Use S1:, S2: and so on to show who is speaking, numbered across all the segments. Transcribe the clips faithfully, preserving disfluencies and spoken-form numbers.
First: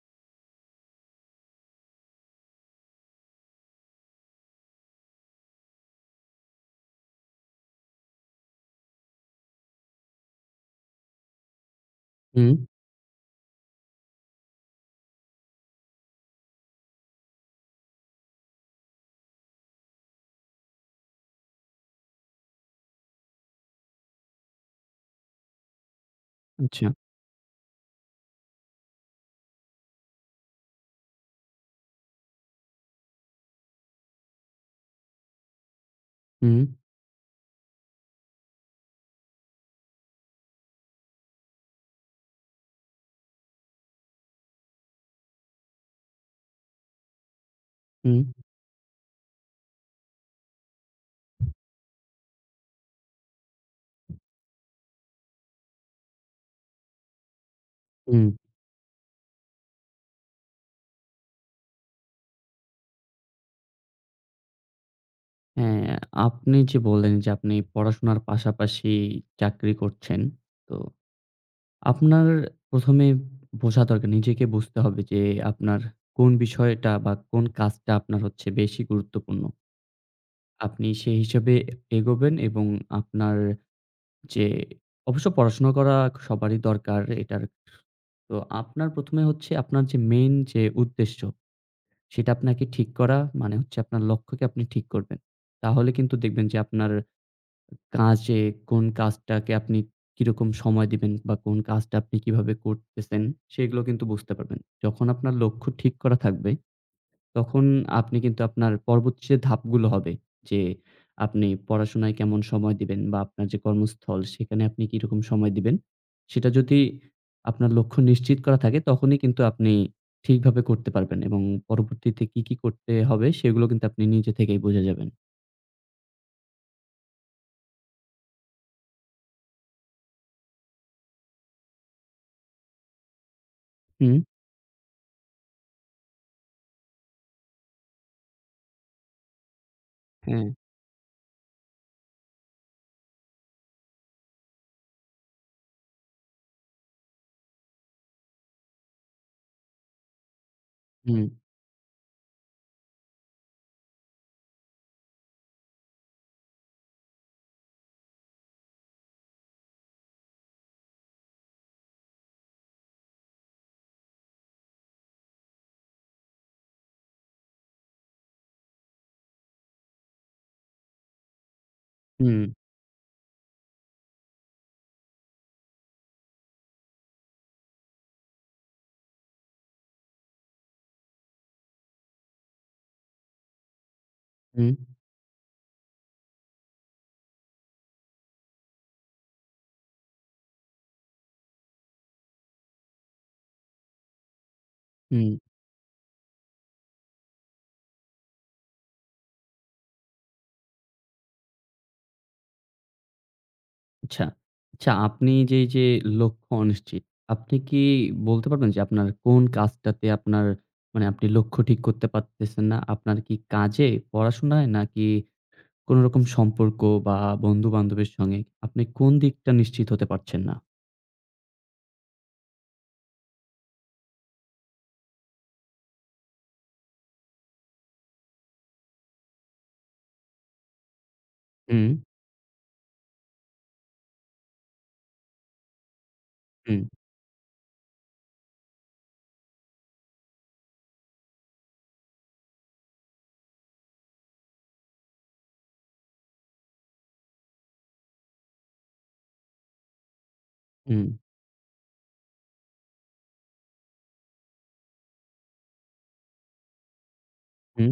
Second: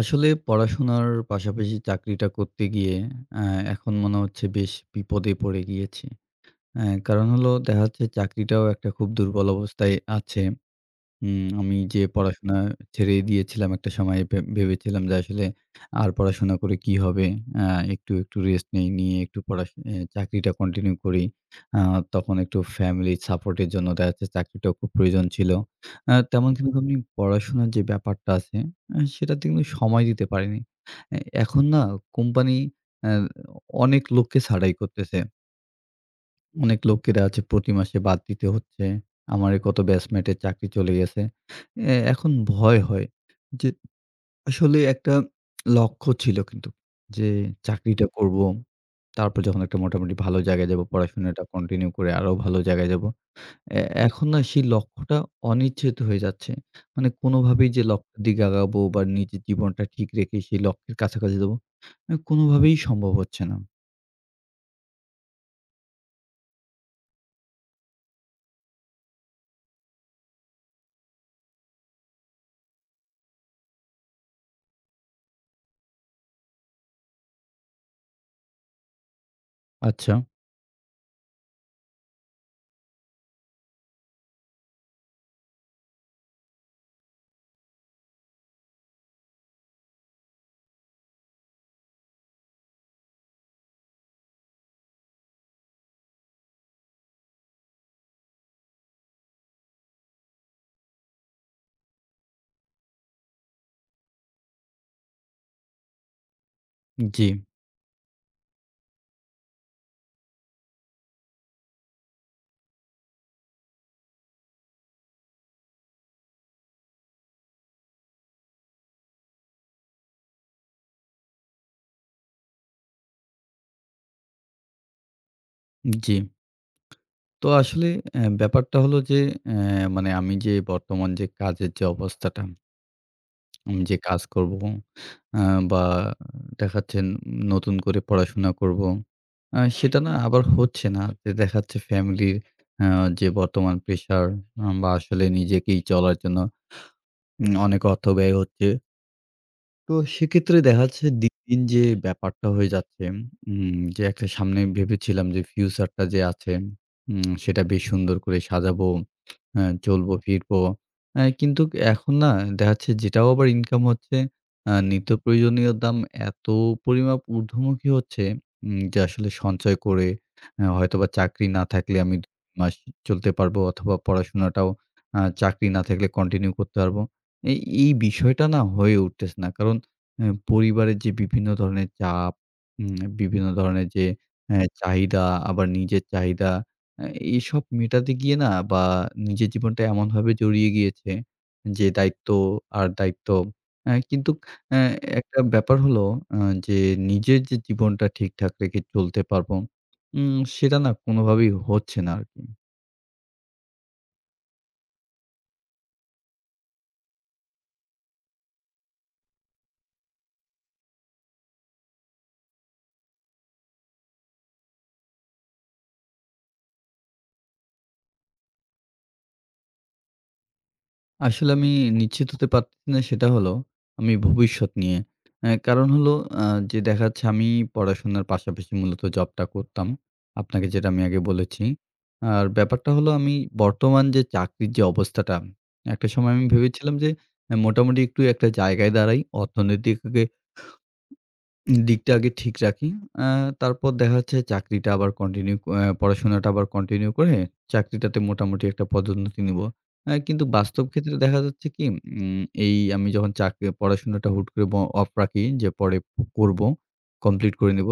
S1: আসলে পড়াশোনার পাশাপাশি চাকরিটা করতে গিয়ে অ্যা এখন মনে হচ্ছে বেশ বিপদে পড়ে গিয়েছি। অ্যা কারণ হলো দেখা যাচ্ছে চাকরিটাও একটা খুব দুর্বল অবস্থায় আছে। হুম, আমি যে
S2: হুম,
S1: পড়াশোনা ছেড়েই দিয়েছিলাম একটা সময়ে ভে ভেবেছিলাম যে আসলে আর পড়াশোনা করে কি হবে? আ একটু, একটু রেস্ট নেই, নিয়ে একটু পড়াশ এ চাকরিটা কন্টিনিউ করি। আ তখন একটু ফ্যামিলি সাপোর্টের জন্য দেখা যাচ্ছে চাকরিটাও খুব প্রয়োজন ছিল। আ তেমন কিন্তু
S2: আচ্ছা।
S1: আমি পড়াশোনার যে ব্যাপারটা আছে আ সেটাতে কিন্তু সময় দিতে পারিনি। এ এখন না কোম্পানি অ্যা অনেক লোককে ছাঁটাই করতেছে।
S2: হুম,
S1: অনেক লোকেরা আছে প্রতি মাসে বাদ দিতে হচ্ছে। আমার এই কত ব্যাচমেটের চাকরি চলে গেছে। এ এখন ভয় হয় যে আসলে একটা লক্ষ্য ছিল কিন্তু যে চাকরিটা
S2: হুম,
S1: করব। তারপর যখন একটা মোটামুটি ভালো জায়গায় যাব, পড়াশোনাটা কন্টিনিউ করে আরো ভালো জায়গায় যাব। এ এখন না সেই লক্ষ্যটা অনিশ্চিত হয়ে যাচ্ছে। মানে কোনোভাবেই যে লক্ষ্যের
S2: হুম।
S1: দিকে আগাবো বা নিজের জীবনটা ঠিক রেখে সেই লক্ষ্যের কাছাকাছি যাব, এ কোনোভাবেই সম্ভব হচ্ছে না।
S2: হ্যাঁ, আপনি যে বললেন যে আপনি পড়াশোনার পাশাপাশি চাকরি করছেন। তো আপনার প্রথম এ বোঝা দরকার নিজেকে বুঝতে হবে যে আপনার কোন বিষয়টা বা কোন কাজটা আপনার হচ্ছে বেশি গুরুত্বপূর্ণ।
S1: আচ্ছা,
S2: আপনি সেই হিসেবে এগোবেন এবং আপনার যে অবশ্য পড়াশোনা করা সবারই দরকার এটার। তো আপনার ১ম এ হচ্ছে আপনার যে মেইন যে উদ্দেশ্য সেটা আপনাকে ঠিক করা মানে হচ্ছে আপনার লক্ষ্যকে আপনি ঠিক করবেন। তাহলে কিন্তু দেখবেন যে আপনার কাজে কোন কাজটাকে আপনি কিরকম সময় দিবেন বা কোন কাজটা আপনি কিভাবে করতেছেন সেগুলো কিন্তু বুঝতে পারবেন। যখন আপনার লক্ষ্য ঠিক করা থাকবে
S1: জি,
S2: তখন আপনি কিন্তু আপনার পরবর্তী যে ধাপগুলো হবে যে আপনি পড়াশোনায় কেমন সময় দিবেন বা আপনার যে কর্মস্থল সেখানে আপনি কিরকম সময় দিবেন সেটা যদি আপনার লক্ষ্য নিশ্চিত করা থাকে তখনই কিন্তু আপনি ঠিকভাবে করতে পারবেন এবং পরবর্তীতে কি, কি করতে হবে সেগুলো কিন্তু আপনি নিজে থেকেই বুঝে যাবেন।
S1: জি। তো আসলে অ্যা ব্যাপারটা হলো যে অ্যা মানে আমি যে বর্তমান যে কাজের যে অবস্থাটা, আমি যে
S2: হুম,
S1: কাজ করব আ বা দেখাচ্ছেন নতুন করে পড়াশোনা করব। আ সেটা না আবার
S2: হ্যাঁ,
S1: হচ্ছে না। যে দেখাচ্ছে ফ্যামিলির আ যে বর্তমান প্রেশার আ বা আসলে নিজেকেই চলার জন্য উম অনেক অর্থ ব্যয় হচ্ছে। তো সেক্ষেত্রে দেখা যাচ্ছে
S2: হুম,
S1: দিন, দিন যে ব্যাপারটা হয়ে যাচ্ছে উম যে একটা সামনে ভেবেছিলাম যে ফিউচারটা যে আছে উম সেটা বেশ সুন্দর করে সাজাবো, আ চলবো, ফিরবো। আ কিন্তু এখন না দেখা যাচ্ছে যেটাও আবার ইনকাম হচ্ছে, আ নিত্য প্রয়োজনীয় দাম এত পরিমাপ ঊর্ধ্বমুখী হচ্ছে উম যে আসলে সঞ্চয় করে আ হয়তোবা চাকরি না থাকলে আমি দুই
S2: হুম,
S1: মাস চলতে পারবো অথবা পড়াশোনাটাও আ চাকরি না থাকলে কন্টিনিউ করতে পারবো। এই, এই বিষয়টা না হয়ে উঠতেছে না। কারণ অ্যা পরিবারের যে বিভিন্ন ধরনের চাপ, উম বিভিন্ন ধরনের যে অ্যা
S2: হুম,
S1: চাহিদা, আবার নিজের চাহিদা, অ্যা এইসব মেটাতে গিয়ে না বা নিজের জীবনটা এমনভাবে জড়িয়ে গিয়েছে যে দায়িত্ব আর দায়িত্ব। অ্যা কিন্তু অ্যা
S2: হুম।
S1: একটা ব্যাপার হলো অ্যা যে নিজের যে জীবনটা ঠিকঠাক রেখে চলতে পারবো, উম সেটা না কোনোভাবেই হচ্ছে না আরকি।
S2: আচ্ছা, আচ্ছা আপনি যে, এই যে লক্ষ্য অনিশ্চিত, আপনি কি বলতে পারবেন যে আপনার কোন কাজটাতে আপনার মানে আপনি লক্ষ্য ঠিক করতে পারতেছেন না? আপনার কি কাজে, পড়াশোনায় নাকি কোনো রকম সম্পর্ক বা বন্ধু-বান্ধবের সঙ্গে? আপনি কোন দিকটা নিশ্চিত হতে পারছেন না?
S1: আসলে আমি নিশ্চিত হতে পারতেছি না সেটা হলো আমি ভবিষ্যৎ নিয়ে। অ্যা কারণ হলো আ যে দেখা যাচ্ছে আমি পড়াশোনার পাশাপাশি মূলত জবটা করতাম। আপনাকে যেটা আমি আগে বলেছি।
S2: হুম,
S1: আর ব্যাপারটা হলো আমি বর্তমান যে চাকরির যে অবস্থাটা, একটা সময় আমি
S2: হুম,
S1: ভেবেছিলাম যে অ্যা মোটামুটি একটু একটা জায়গায় দাঁড়াই, অর্থনৈতিক দিকটা আগে ঠিক রাখি। আ তারপর দেখা যাচ্ছে চাকরিটা আবার কন্টিনিউ অ্যা পড়াশোনাটা আবার কন্টিনিউ করে চাকরিটাতে মোটামুটি একটা পদোন্নতি নিব। অ্যা কিন্তু বাস্তব
S2: হুম,
S1: ক্ষেত্রে দেখা যাচ্ছে কি উম এই আমি যখন চাকরি পড়াশোনাটা হুট করে ব অফ রাখি যে পরে করব, কমপ্লিট করে
S2: হুম।
S1: নিব।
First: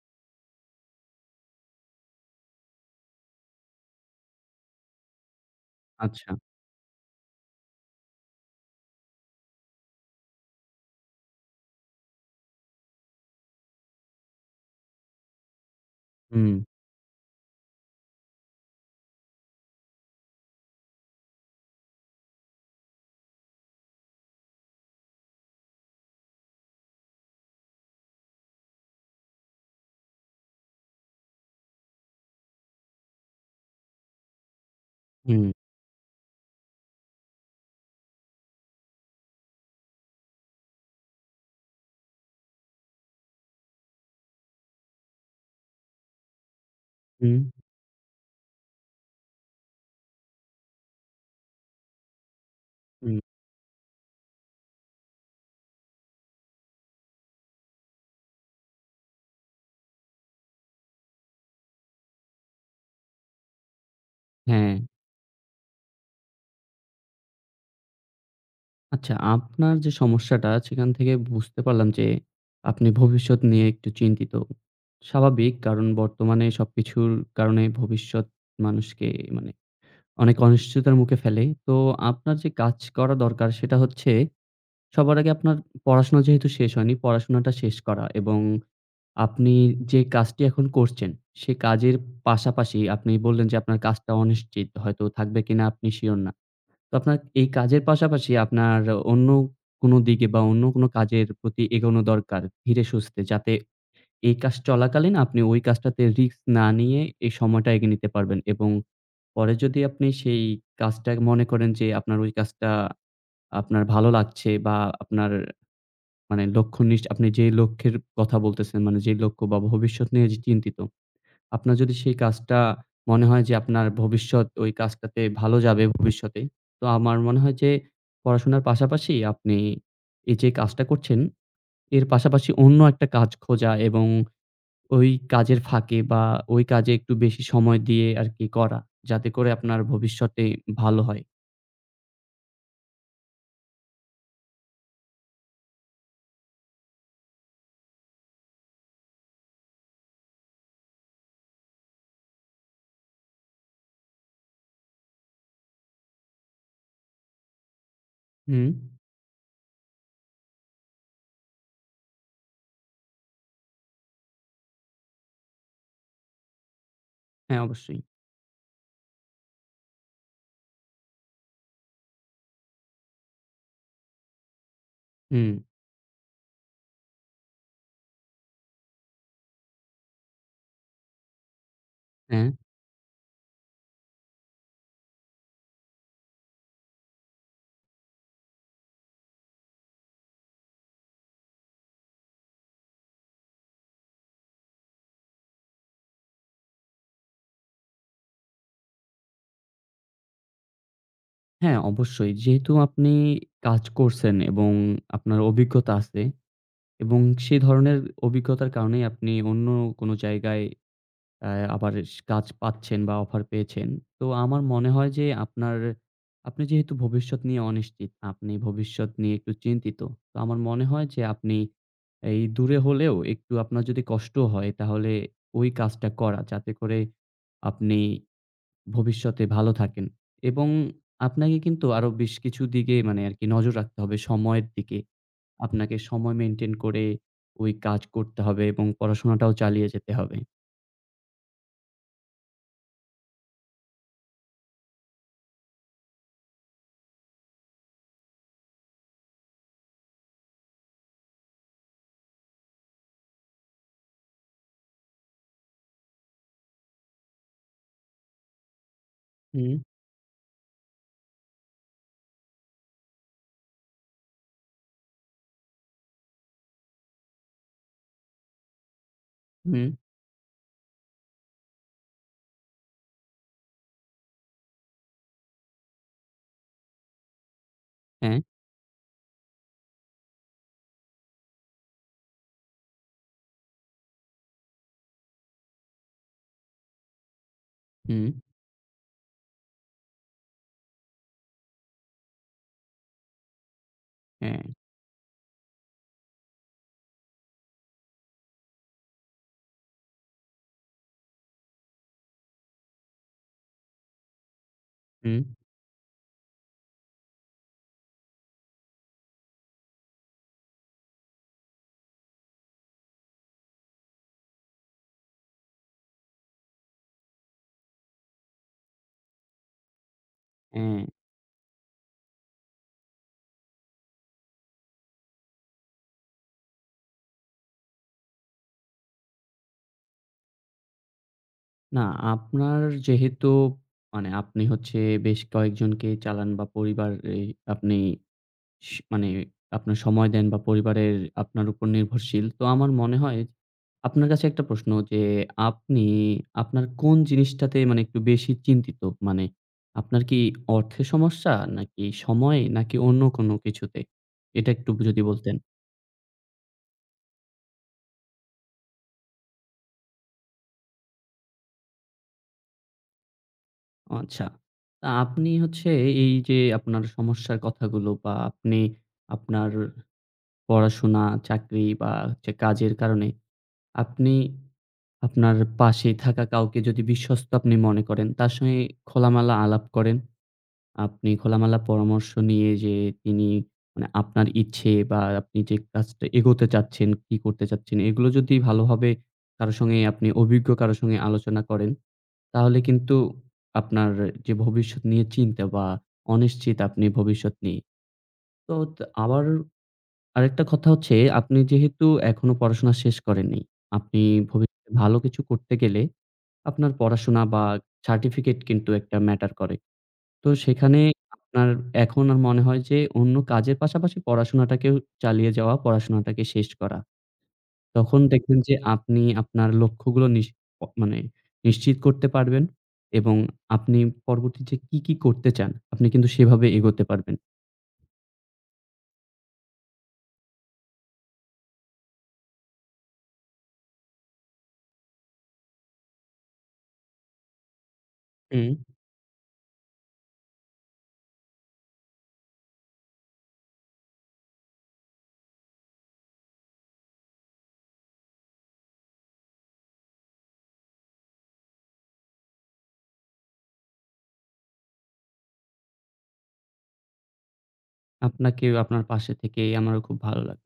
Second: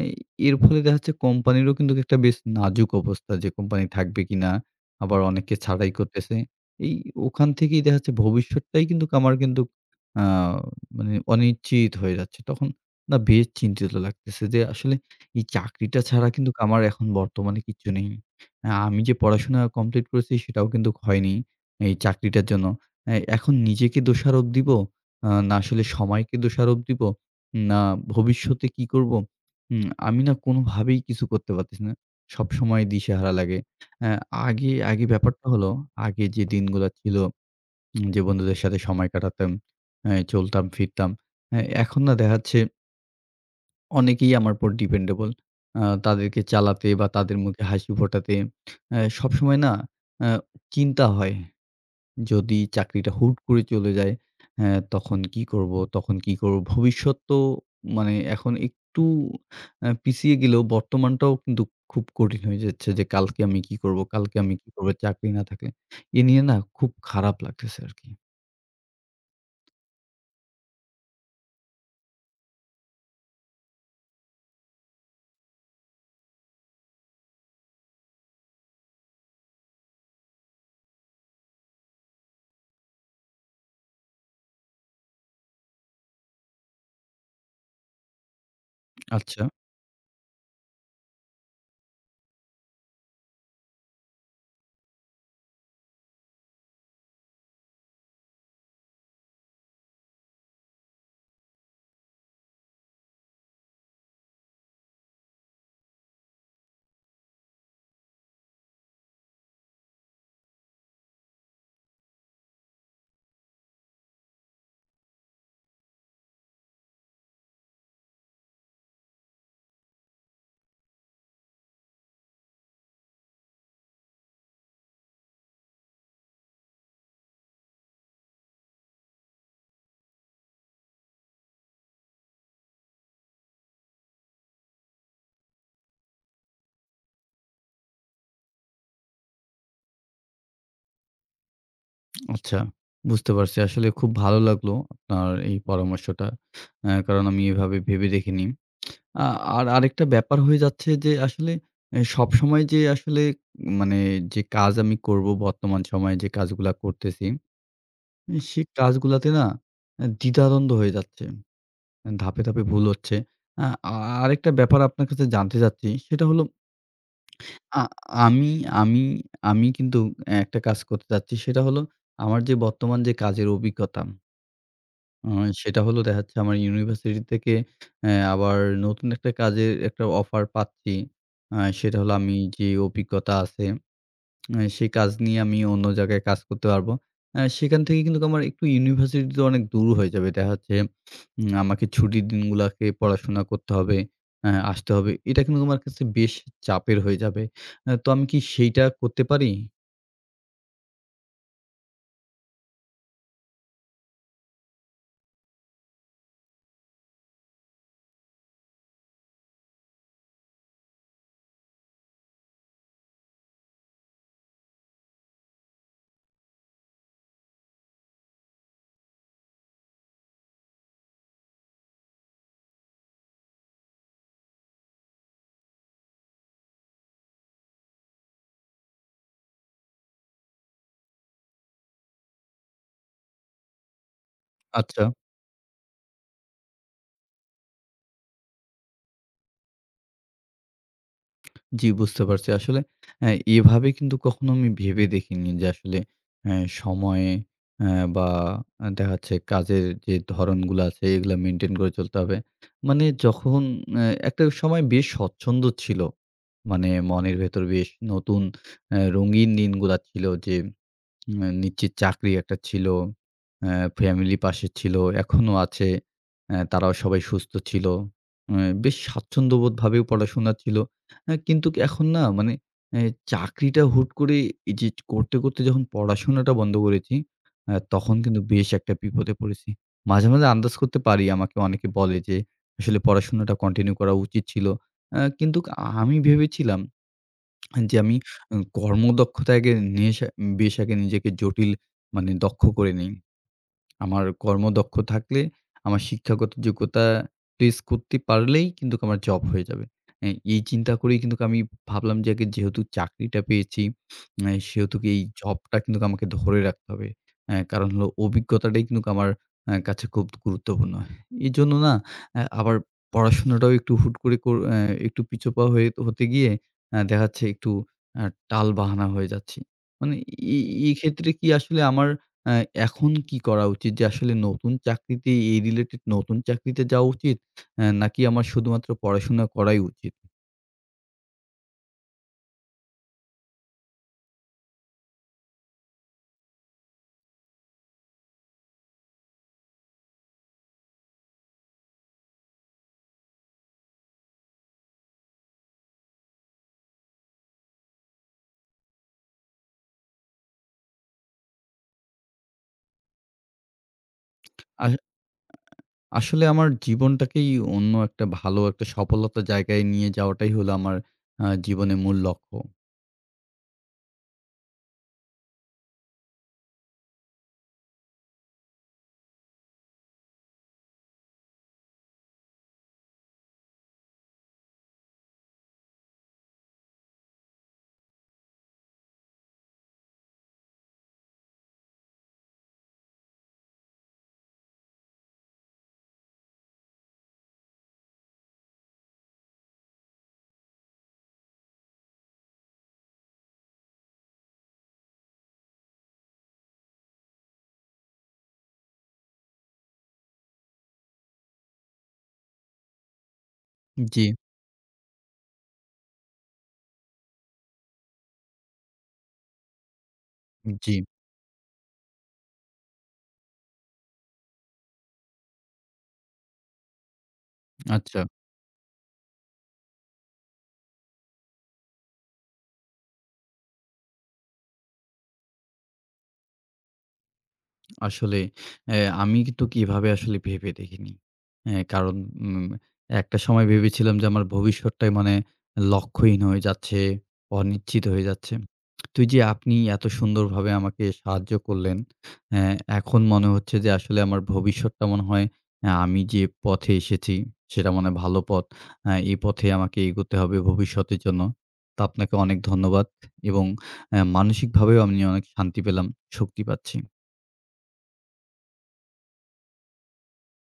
S1: এ এর ফলে দেখা যাচ্ছে কোম্পানিরও কিন্তু একটা বেশ নাজুক অবস্থা যে কোম্পানি থাকবে কিনা? আবার অনেককে ছাঁটাই
S2: আচ্ছা।
S1: করতেছে। এই ওখান থেকেই দেখা যাচ্ছে ভবিষ্যৎটাই কিন্তু আমার কিন্তু আ মানে অনিশ্চিত হয়ে যাচ্ছে। তখন না বেশ চিন্তিত লাগতেছে যে আসলে এই চাকরিটা ছাড়া
S2: হুম,
S1: কিন্তু আমার এখন বর্তমানে কিচ্ছু নেই। আ আমি যে পড়াশোনা কমপ্লিট করেছি সেটাও কিন্তু হয়নি এই চাকরিটার জন্য। এ এখন নিজেকে দোষারোপ দিব, আ না আসলে সময়কে দোষারোপ দিব, না ভবিষ্যতে কি করব? উম আমি না কোনোভাবেই কিছু করতে পারতেছি না। সবসময় দিশেহারা লাগে। অ্যা আগে, আগে
S2: হুম,
S1: ব্যাপারটা হলো আগে যে দিনগুলা ছিল উম যে বন্ধুদের সাথে সময় কাটাতাম, অ্যা চলতাম ফিরতাম। অ্যা এখন না দেখা যাচ্ছে অনেকেই আমার উপর ডিপেন্ডেবল। আ তাদেরকে চালাতে বা তাদের
S2: হুম,
S1: মুখে হাসি ফোটাতে আ সবসময় না আ চিন্তা হয়, যদি চাকরিটা
S2: হুম।
S1: হুট করে চলে যায়, হ্যাঁ, তখন কি করব? তখন কি করব? ভবিষ্যৎ তো মানে এখন একটু আ পিছিয়ে গেলেও বর্তমানটাও কিন্তু খুব কঠিন হয়ে যাচ্ছে যে কালকে আমি কি করব? কালকে আমি কি
S2: হ্যাঁ।
S1: করব? চাকরি না থাকলে। এ নিয়ে না খুব খারাপ লাগতেছে আরকি।
S2: আচ্ছা, আপনার যে সমস্যাটা সেখান থেকে বুঝতে পারলাম যে আপনি ভবিষ্যৎ নিয়ে একটু চিন্তিত। স্বাভাবিক কারণ বর্তমানে সবকিছুর কারণে ভবিষ্যৎ মানুষকে মানে অনেক অনিশ্চয়তার মুখে ফেলে। তো আপনার যে কাজ করা দরকার সেটা হচ্ছে সবার আগে আপনার পড়াশোনা যেহেতু শেষ হয়নি, পড়াশোনাটা শেষ করা এবং
S1: আচ্ছা
S2: আপনি যে কাজটি এখন করছেন সে কাজের পাশাপাশি আপনি বললেন যে আপনার কাজটা অনিশ্চিত। হয়তো থাকবে কিনা আপনি সিওর না। তো আপনার এই কাজের পাশাপাশি আপনার অন্য কোনো দিকে বা অন্য কোনো কাজের প্রতি এগোনো দরকার ধীরে সুস্থে। যাতে এই কাজ চলাকালীন আপনি ওই কাজটাতে রিস্ক না নিয়ে এই সময়টা এগিয়ে নিতে পারবেন এবং পরে যদি আপনি সেই কাজটা মনে করেন যে আপনার ওই কাজটা আপনার ভালো লাগছে বা আপনার মানে লক্ষ্যনিষ্ঠ আপনি যে লক্ষ্যের কথা বলতেছেন, মানে যে লক্ষ্য বা ভবিষ্যৎ নিয়ে যে চিন্তিত আপনার যদি সেই কাজটা মনে হয় যে আপনার ভবিষ্যৎ ওই কাজটাতে ভালো যাবে ভবিষ্যতে, তো আমার মনে হয় যে পড়াশোনার পাশাপাশি আপনি এই যে কাজটা করছেন, এর পাশাপাশি অন্য একটা কাজ খোঁজা এবং ওই কাজের ফাঁকে বা ওই কাজে একটু বেশি সময় দিয়ে আরকি করা। যাতে করে আপনার ভবিষ্যতে ভালো হয়।
S1: আচ্ছা, বুঝতে পারছি। আসলে খুব ভালো লাগলো আপনার এই পরামর্শটা। অ্যা কারণ আমি এভাবে ভেবে দেখিনি। আ আর আরেকটা ব্যাপার হয়ে যাচ্ছে যে আসলে অ্যা সবসময় যে আসলে মানে যে কাজ আমি করব বর্তমান সময়ে যে কাজগুলা করতেছি, এ সে
S2: হুম,
S1: কাজগুলাতে না অ্যা দ্বিধাদ্বন্দ্ব হয়ে যাচ্ছে। আহ, ধাপে, ধাপে ভুল হচ্ছে। আ আ আরেকটা ব্যাপার আপনার কাছে জানতে চাচ্ছি। সেটা হলো
S2: হ্যাঁ,
S1: আ
S2: অবশ্যই।
S1: আমি আমি আমি কিন্তু একটা কাজ করতে চাচ্ছি। সেটা হলো আমার যে বর্তমান যে কাজের অভিজ্ঞতা আ
S2: হুম,
S1: সেটা হলো দেখা যাচ্ছে আমার ইউনিভার্সিটি থেকে অ্যা আবার নতুন একটা কাজের একটা অফার পাচ্ছি। আ সেটা হলো আমি
S2: হ্যাঁ,
S1: যে অভিজ্ঞতা আছে আ সেই কাজ নিয়ে আমি অন্য জায়গায় কাজ করতে পারবো। আ সেখান থেকে কিন্তু আমার একটু ইউনিভার্সিটিতে অনেক দূর হয়ে যাবে। দেখা যাচ্ছে উম আমাকে ছুটির দিনগুলাকে পড়াশোনা করতে হবে, অ্যা আসতে হবে। এটা কিন্তু আমার কাছে বেশ চাপের হয়ে যাবে। অ্যা তো আমি কি সেইটা করতে পারি?
S2: হ্যাঁ, অবশ্যই। যেহেতু আপনি কাজ করছেন এবং আপনার অভিজ্ঞতা আছে এবং সেই ধরনের অভিজ্ঞতার কারণেই আপনি অন্য কোনো জায়গায় আ আবার স কাজ পাচ্ছেন বা অফার পেয়েছেন। তো আমার মনে হয় যে আপনার আপনি যেহেতু ভবিষ্যৎ নিয়ে অনিশ্চিত, আপনি ভবিষ্যৎ নিয়ে একটু চিন্তিত। তো আমার মনে হয় যে আপনি এই দূরে হলেও একটু আপনার যদি কষ্টও হয় তাহলে ওই কাজটা করা যাতে করে আপনি ভবিষ্যতে ভালো থাকেন। এবং আপনাকে কিন্তু আরো বেশ কিছু দিকে মানে আরকি নজর রাখতে হবে সময়ের দিকে।
S1: আচ্ছা।
S2: আপনাকে সময় মেইনটেইন করে ওই কাজ করতে হবে এবং পড়াশোনাটাও চালিয়ে যেতে হবে।
S1: জি, বুঝতে পারছি। আসলে হ্যাঁ, এভাবে কিন্তু কখনো আমি ভেবে দেখিনি যে আসলে অ্যা সময়ে অ্যা বা আ দেখা যাচ্ছে কাজের যে ধরনগুলো আছে এগুলা মেইনটেইন করে চলতে হবে। মানে যখন অ্যা একটা সময় বেশ স্বচ্ছন্দ ছিল। মানে মনের ভেতর বেশ নতুন অ্যা রঙিন
S2: হুম,
S1: দিনগুলা ছিল যে আ নিশ্চিত চাকরি একটা ছিল। আ ফ্যামিলি পাশে ছিল। এখনো আছে। আ তারাও সবাই সুস্থ ছিল। আ বেশ
S2: হুম,
S1: স্বাচ্ছন্দ্যবোধভাবেও পড়াশোনা ছিল। আ কিন্তু কি এখন না মানে এ চাকরিটা হুট করে এই যে করতে, করতে যখন পড়াশোনাটা বন্ধ করেছি, আ তখন
S2: হ্যাঁ,
S1: কিন্তু বেশ একটা বিপদে পড়েছি। মাঝে, মাঝে আন্দাজ করতে পারি। আমাকে অনেকে বলে যে আসলে পড়াশোনাটা কন্টিনিউ করা উচিত ছিল। আ কিন্তু আমি ভেবেছিলাম যে আমি
S2: হুম,
S1: আ কর্মদক্ষতাকে নিয়ে এসে বেশ আগে নিজেকে জটিল মানে দক্ষ করে নেই। আমার
S2: হ্যাঁ,
S1: কর্মদক্ষ থাকলে, আমার শিক্ষাগত যোগ্যতা প্লেস করতে পারলেই কিন্তু আমার জব হয়ে যাবে। এ এই চিন্তা করেই কিন্তু আমি ভাবলাম যে আগে যেহেতু চাকরিটা পেয়েছি, এ সেহেতু কি এই
S2: হুম,
S1: জবটা কিন্তু আমাকে ধরে রাখতে হবে। এ কারণ হলো অভিজ্ঞতাটাই কিন্তু আমার আ কাছে খুব গুরুত্বপূর্ণ। এজন্য না আ আবার পড়াশোনাটাও একটু হুট করে কর আ একটু পিছপা হয়ে হতে গিয়ে আ দেখা যাচ্ছে একটু আ টালবাহানা হয়ে যাচ্ছি। মানে এ
S2: হ্যাঁ।
S1: এক্ষেত্রে কি আসলে আমার আ এখন কি করা উচিত যে আসলে নতুন চাকরিতে এই রিলেটেড নতুন চাকরিতে যাওয়া উচিত? অ্যা নাকি আমার শুধুমাত্র পড়াশোনা করাই উচিত?
S2: না আপনার যেহেতু মানে আপনি হচ্ছে বেশ কয়েকজনকে চালান বা পরিবারে আপনি স মানে আপনার সময় দেন বা পরিবারের আপনার উপর নির্ভরশীল। তো আমার মনে হয় আপনার কাছে একটা প্রশ্ন যে, আপনি আপনার কোন জিনিসটাতে মানে একটু বেশি চিন্তিত? মানে আপনার কি অর্থের সমস্যা? নাকি সময়? নাকি অন্য কোনো কিছুতে? এটা একটু
S1: আস
S2: যদি বলতেন।
S1: আসলে আমার জীবনটাকেই অন্য একটা ভালো একটা সফলতার জায়গায় নিয়ে যাওয়াটাই হলো আমার আ জীবনের মূল লক্ষ্য।
S2: আচ্ছা। তা আপনি হচ্ছে এই যে আপনার সমস্যার কথাগুলো বা আপনি আপনার পড়াশোনা, চাকরি বা হচ্ছে কাজের কারণে আপনি আপনার পাশে থাকা কাউকে যদি বিশ্বস্ত আপনি মনে করেন, তার সঙ্গে খোলামেলা আলাপ করেন। আপনি খোলামেলা পরামর্শ নিয়ে যে তিনি মানে আপনার ইচ্ছে বা আপনি যে কাজটা এগোতে চাচ্ছেন, কি করতে চাচ্ছেন, এগুলো যদি ভালোভাবে কারো সঙ্গে আপনি অভিজ্ঞ কারো সঙ্গে আলোচনা করেন, তাহলে কিন্তু আপনার যে ভবিষ্যৎ নিয়ে চিন্তা বা অনিশ্চিত আপনি ভবিষ্যৎ নিয়ে। তো ত আবার আরেকটা কথা হচ্ছে আপনি যেহেতু এখনো পড়াশোনা শেষ করেননি, আপনি
S1: জি,
S2: ভবিষ্যতে ভালো কিছু করতে গেলে আপনার পড়াশোনা বা সার্টিফিকেট কিন্তু একটা ম্যাটার করে। তো
S1: জি,
S2: সেখানে আপনার এখন আর মনে হয় যে অন্য কাজের পাশাপাশি পড়াশোনাটাকেও চালিয়ে যাওয়া, পড়াশোনাটাকে শেষ করা। তখন
S1: আচ্ছা।
S2: দেখবেন যে আপনি আপনার লক্ষ্যগুলো নিশ অ মানে নিশ্চিত করতে পারবেন এবং আপনি পরবর্তীতে কি, কি করতে চান আপনি কিন্তু সেভাবে এগোতে পারবেন।
S1: আসলে অ্যা আমি কিন্তু কিভাবে আসলে ভেবে দেখিনি। হ্যাঁ, কারণ উম একটা সময় ভেবেছিলাম যে আমার ভবিষ্যৎটাই মানে লক্ষ্যহীন হয়ে যাচ্ছে, অনিশ্চিত হয়ে যাচ্ছে।
S2: হুম।
S1: তো এই যে আপনি এত সুন্দরভাবে আমাকে সাহায্য করলেন, অ্যা এখন মনে হচ্ছে যে আসলে আমার ভবিষ্যৎটা মনে হয় অ্যা আমি যে পথে এসেছি সেটা মনে হয় ভালো পথ। অ্যা এই পথে আমাকে এগোতে হবে ভবিষ্যতের জন্য। তো আপনাকে অনেক ধন্যবাদ এবং অ্যা মানসিকভাবেও আমি অনেক শান্তি পেলাম, শক্তি পাচ্ছি।
S2: আপনাকেও আপনার পাশে থেকে আমারও খুব ভালো লাগ